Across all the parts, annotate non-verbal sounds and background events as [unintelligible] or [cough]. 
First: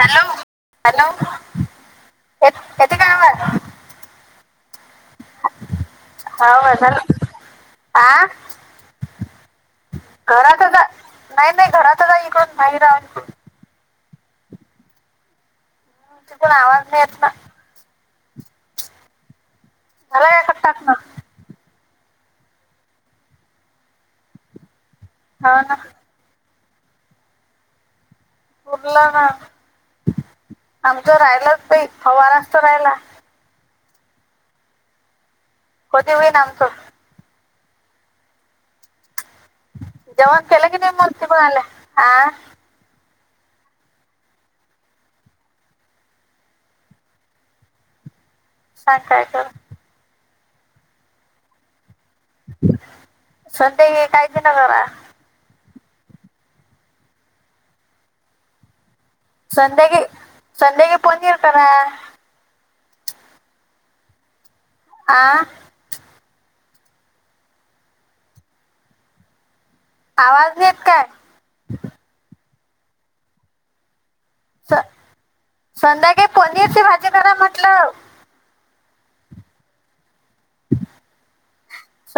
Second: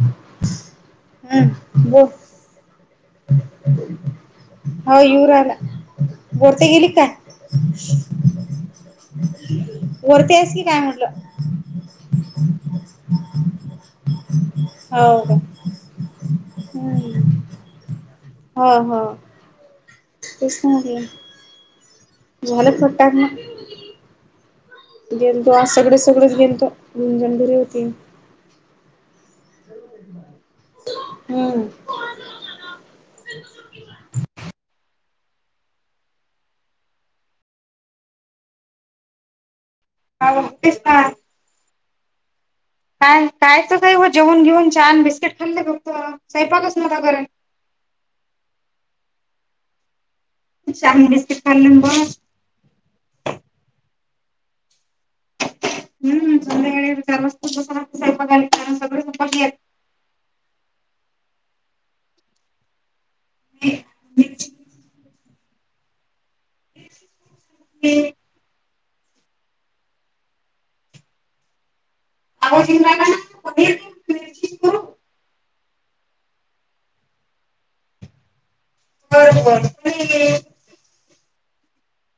Hello hello! ! हम्म [inaudible] हो युऊ राहिला हा बरते आवाज गेली काय आला वरती आहेस घरातच की काय हाय म्हटलं नाही नाही घरातच हाय इकून नाही रा हो का त्यामुळं आवाज नाही येत ना हा हा.. झाला काय तेच कट टाकणं म्हटल.. हो झालं [inaudible] गेलतो ना सगळेच सगळेच गेलतो जण भरी होती... बरलं ना आमचं राहिलाच हम्म नाही हवा [inaudible] राहिला होते होई [inaudible] जेवन केला की तेच नाही ना मूर्ती म्हणाले आ काय कायच काही हो जेवण घेऊन छान बिस्किट खाल्ले फक्त स्वयंपाकच नका करे [inaudible] चहा बिस्कीट खाल्ले आण गोळ्या. - [unintelligible] [inaudible] संध्याकाळी चार वाजताच बसायला लागते स्वयंपाकाला कारण सगळेच उपाशी [inaudible] [inaudible] आ ती आवाज येत काय [inaudible] [unintelligible] करू संध्याकाळी पनीरची भाजी करा म्हटलं. बरबर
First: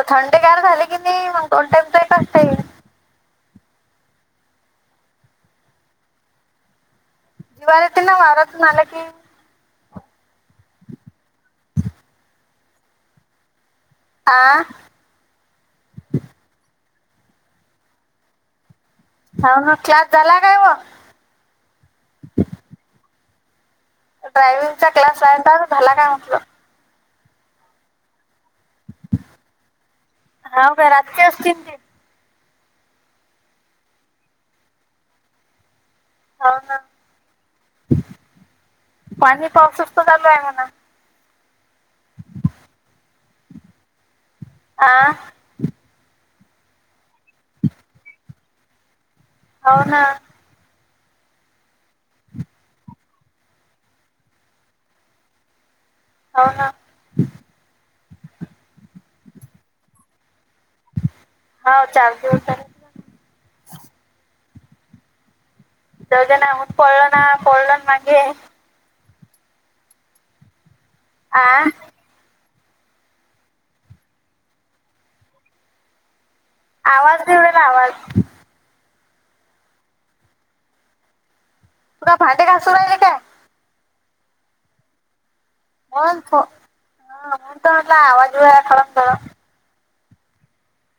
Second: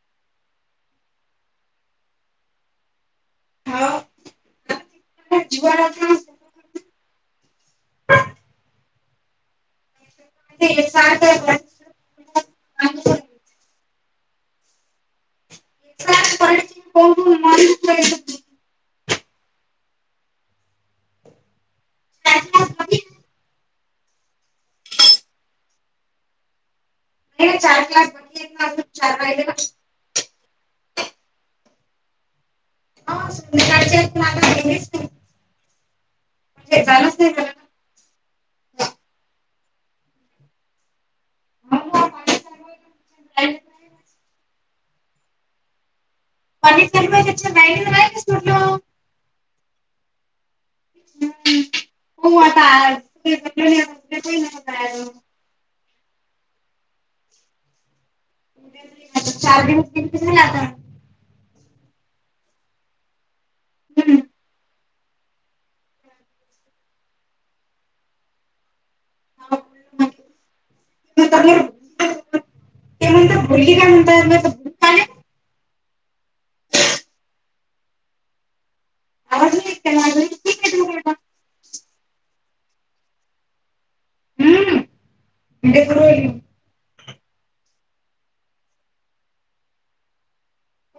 थंडेगार झाली की नाही मग दोन टाईम तर तेच असते. ह [inaudible] दिवाळीत ना वारातून आला की [inaudible] आ [inaudible] होन क्लास झाला काय वो [inaudible] ड्रायव्हिंगचा क्लास झाला काय म्हटलं नाही चार क्लास बाकी आहेत अजून चार राहिले बग ह बर आजचे असतील की [inaudible] [inaudible] हो ना हे झालंच नाही का? पाणी पावसच तर चालू आहे म्हण ह [inaudible] [inaudible] आ [inaudible] हो ना ह् हो आता आज [inaudible] [inaudible] हो ना चार दिवस [inaudible] आता हा चार दिवस झाले हम्म [inaudible] आ [inaudible] [inaudible] आवाज [inaudible] आवाज आवाज इत मारी [inaudible] तु काय, भांडेे घासू राहिले काय? हम्म. ते मो करू हा म राहिली त म्हटला आवाज खळम खळम. [inaudible]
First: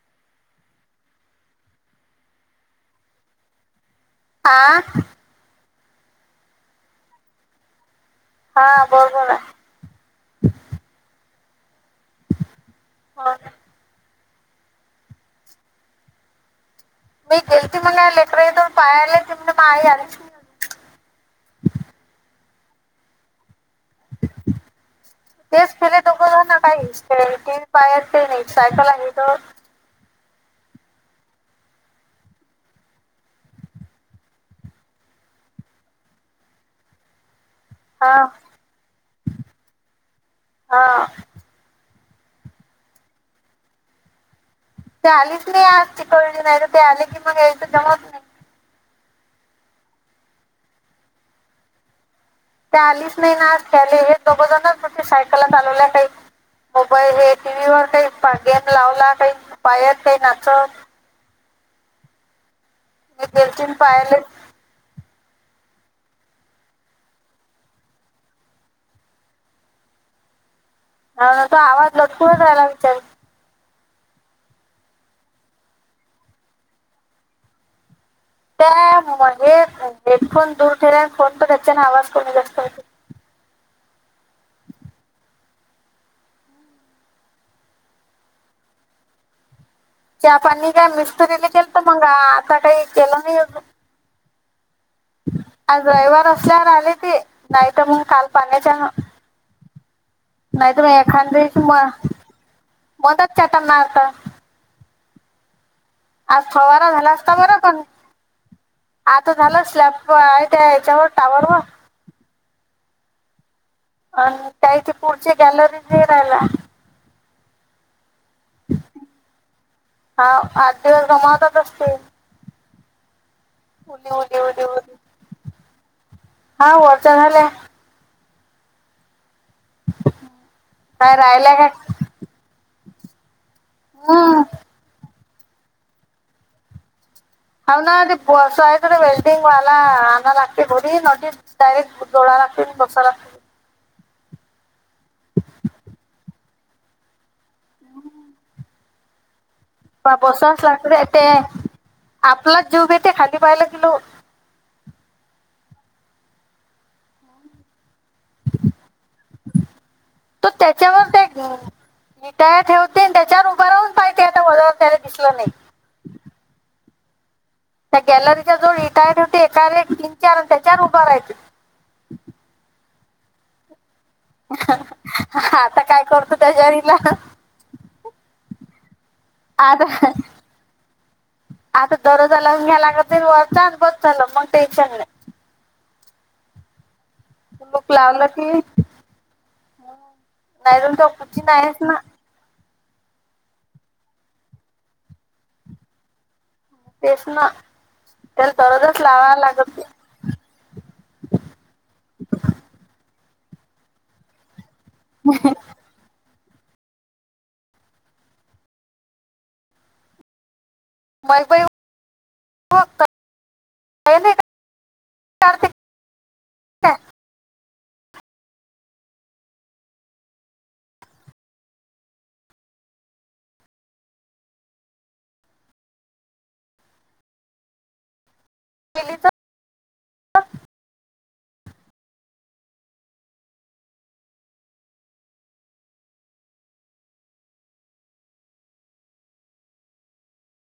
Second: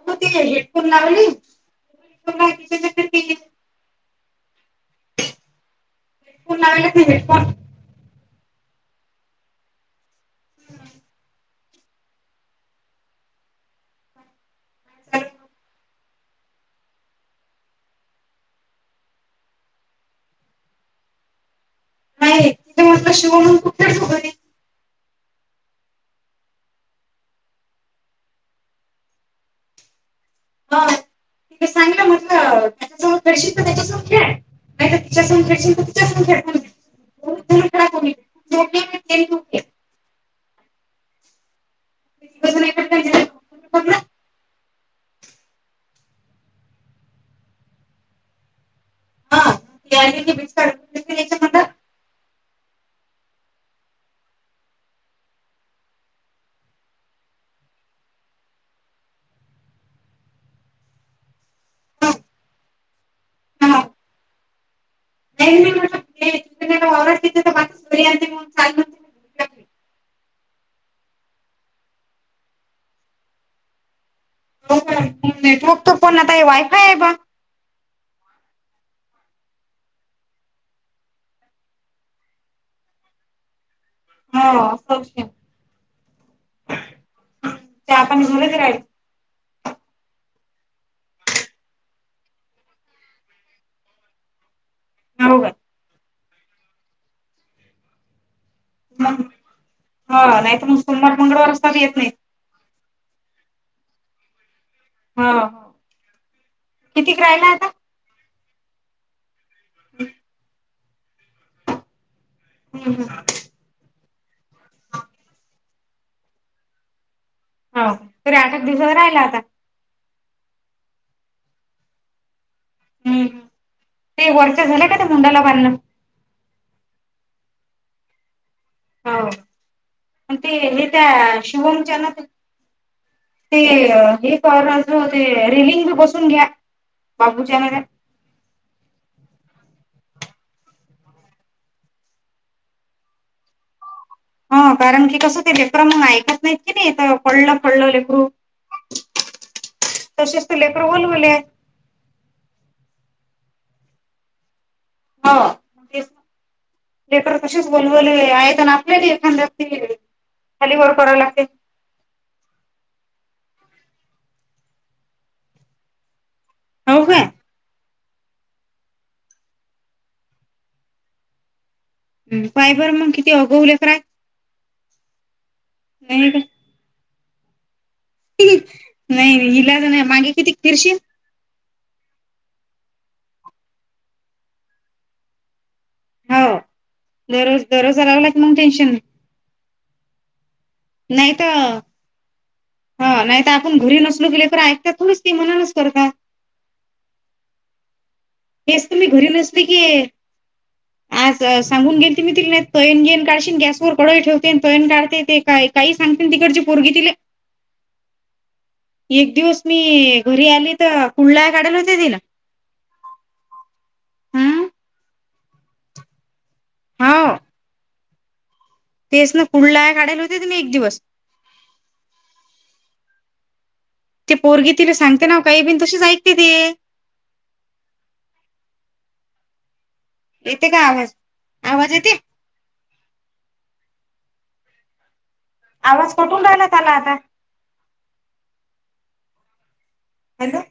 हो हेडफोन लावले हेडफोन. [inaudible] आ. हेडफोन लावेला का हेडफोन? [inaudible] हा बोल बोला. [inaudible] हम् [inaudible] हा. मी गेलती म्हण लेटरेतोन पाया आलाय की म या [inaudible] नाही तिथे म्हटलं शिवणून कुठे ठोरी. [unintelligible] ह [inaudible] तेच केले तोघ ना काही पायार ते नाही सायकल आहे तर. [inaudible] चांगलं म्हटलं त्याच्यासोबत दर्श तर त्याच्यासोत खेळ. [inaudible] नाही तिच्या खेळील तिच्याून खेळत हा खेळ. [inaudible] हा. बस झालं काहीतरी. [unintelligible] ते आलीच नाही आज त कळज नाही तर ते आले की मग यायच ज. [inaudible] पयाणीचे बिच. [inaudible] ते आलीच नाही ना खेले हे दोघंजणचे सायकलला चालवल्या काही. [inaudible] मोबाईल, हे टी व्ही वर काही गेम लावला, काही पायात, काही नाच. मी गेलती ना, पाहले. नाही त सोरी मल. [inaudible] ह ना तो आवाजला जायला विचार. [inaudible] नेटवर्क तो पण आता हे वायफाय आहे बा. त्या म, हेडफोन दूर ठेल्यान फोन तर त्याच्याने आवाज कोणी जास्त होते. [unintelligible] चहा पाणी काय मिस्तुरीला केलतं तर मंग आता काही केलं नाही अजून हो का आज रविवार असल्यावर आलेते, नाही तर मंग काल माहिती हाय म, मग हो नाही तर मग नाहीतर सोमवार एखाद मंगळवार दिस असतात येत मग नाही मदत चटनार त हां आज फवारा झाला असता बरं पण, आता झालं स्लॅब आहे त्या हेच्यावर टावर वर हम्म हम्म आणि कायं इथ पुढची गॅलरीज नाही राहिला हो, तरी आठ, आठ दिवसावर राहिला आता. हा, आठ दिवस गमावतच असतील. हम्म ते वरच्या झाल्या का ते मुंडाला बांधण [unintelligible] हा वरच झालंय. हो, आणि ते हे काय त्या राहिल्या काय शिवमच्या ना ते ते हे हम्म कर हो ते रेलिंग बी बसून घ्या. ह, ना ते बस रे वेल्डीिंग वाला आणाय लागते घरी ना ते डायरेट डोळा [unintelligible] हा कारण की कसं ते [unintelligible] म ऐकत नाहीत की नाही तर पडलं पडलं लेकरू तसेच बसून ते लेकरं सगळे ते बोलवले आहेत. आपलाच जीव घेते खाली पाहिला गेलो हो ते ते कर कशीच बोलवले आहे तर [unintelligible] तो त्याच्यावर ते विटाय ठेवते आणि त्याच्यावर उभं राहून पाहते आता व त्याला दिसलं नाही हाव का त्या गॅलरीच्या जवळ इटाय होते एकावर एक तीन चार त्याच्यावर उभ राहायच. हम्म पाय बरं मग किती आगव लेकर आहेत. आता काय नाही करतो का त्याच्यावर इलाज [unintelligible] नाही नाही इलाज आता नाही मागे किती खिरशी आता दरवाजा लावून घ्यावा लागत तरी [unintelligible] बस झाल मग टेशन नाही. हो दरवा दरवाजा लावला की मग टेन्शन नाही. [unintelligible] आहेच ना. हा नाही तर आपण घरी नसलो गेले तर ऐकतात थोडीच ती मनानच करतात. तेच ना त्याला हेच तर दरवाजच मी घरी लाववा नसली लागत की आज सांगून गेलती मी तिला तयण गेन काढशीलन गॅसवर कडई ठेवते आणि तयन काढते ते काय काही सांगतील तिकडची पोरगी तिले एक दिवस मी घरी आली तर मग कुडला बाई काढाला होते तिला काही नाही हम्म काढते हाव. तेच ना कुंडलाय काढायला होते मी एक दिवस ते पोरगी तिला सांगते ना काही बिन तसेच ऐकते ते केली तर येते का आवाज? आवाज येते? आवाज कट होऊन राहिला त्याला आता हॅलो.